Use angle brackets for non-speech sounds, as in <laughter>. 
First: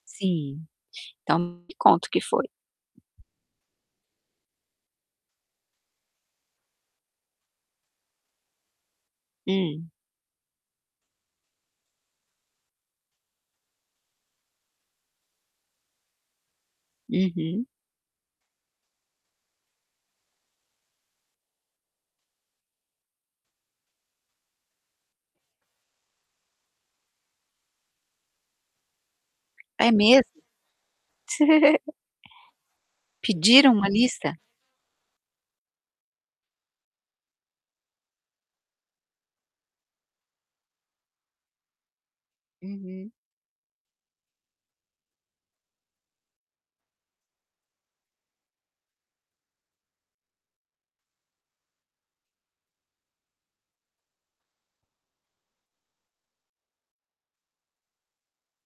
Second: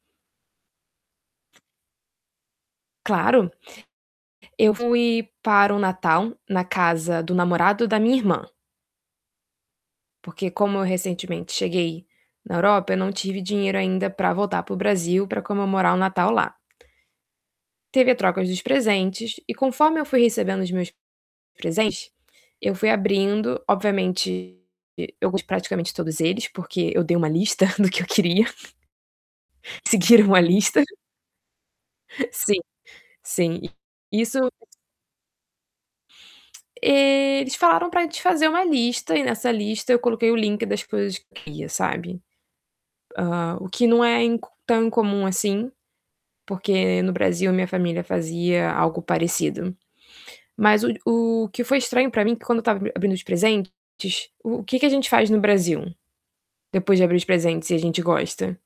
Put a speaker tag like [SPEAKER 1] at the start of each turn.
[SPEAKER 1] Sim, então me conta o que foi.
[SPEAKER 2] Claro. Eu fui para o Natal na casa do namorado da minha irmã
[SPEAKER 1] Hum.
[SPEAKER 2] porque como eu recentemente cheguei na Europa, eu não tive dinheiro ainda pra voltar para o Brasil para comemorar o Natal lá.
[SPEAKER 1] Uhum.
[SPEAKER 2] Teve a troca dos presentes e conforme eu fui recebendo os meus presentes, eu fui abrindo, obviamente, eu gos de praticamente todos eles, porque eu dei uma lista do que eu queria.
[SPEAKER 1] É
[SPEAKER 2] Seguiram a
[SPEAKER 1] mesmo?
[SPEAKER 2] lista.
[SPEAKER 1] <chuckles>
[SPEAKER 2] Sim, sim.
[SPEAKER 1] Pediram uma lista?
[SPEAKER 2] isso Eles falaram para fazer uma lista e nessa lista eu coloquei o link das coisas que eu queria, sabe.
[SPEAKER 1] Uhum.
[SPEAKER 2] Hã, o que não é inc tão incomum assim, porque no Brasil a minha família fazia algo parecido. Mas o o que foi estranho para mim, que quando eu estava abrindo os presentes, o que que a gente faz no Brasil? Depois de abrir os presentes e a gente gosta?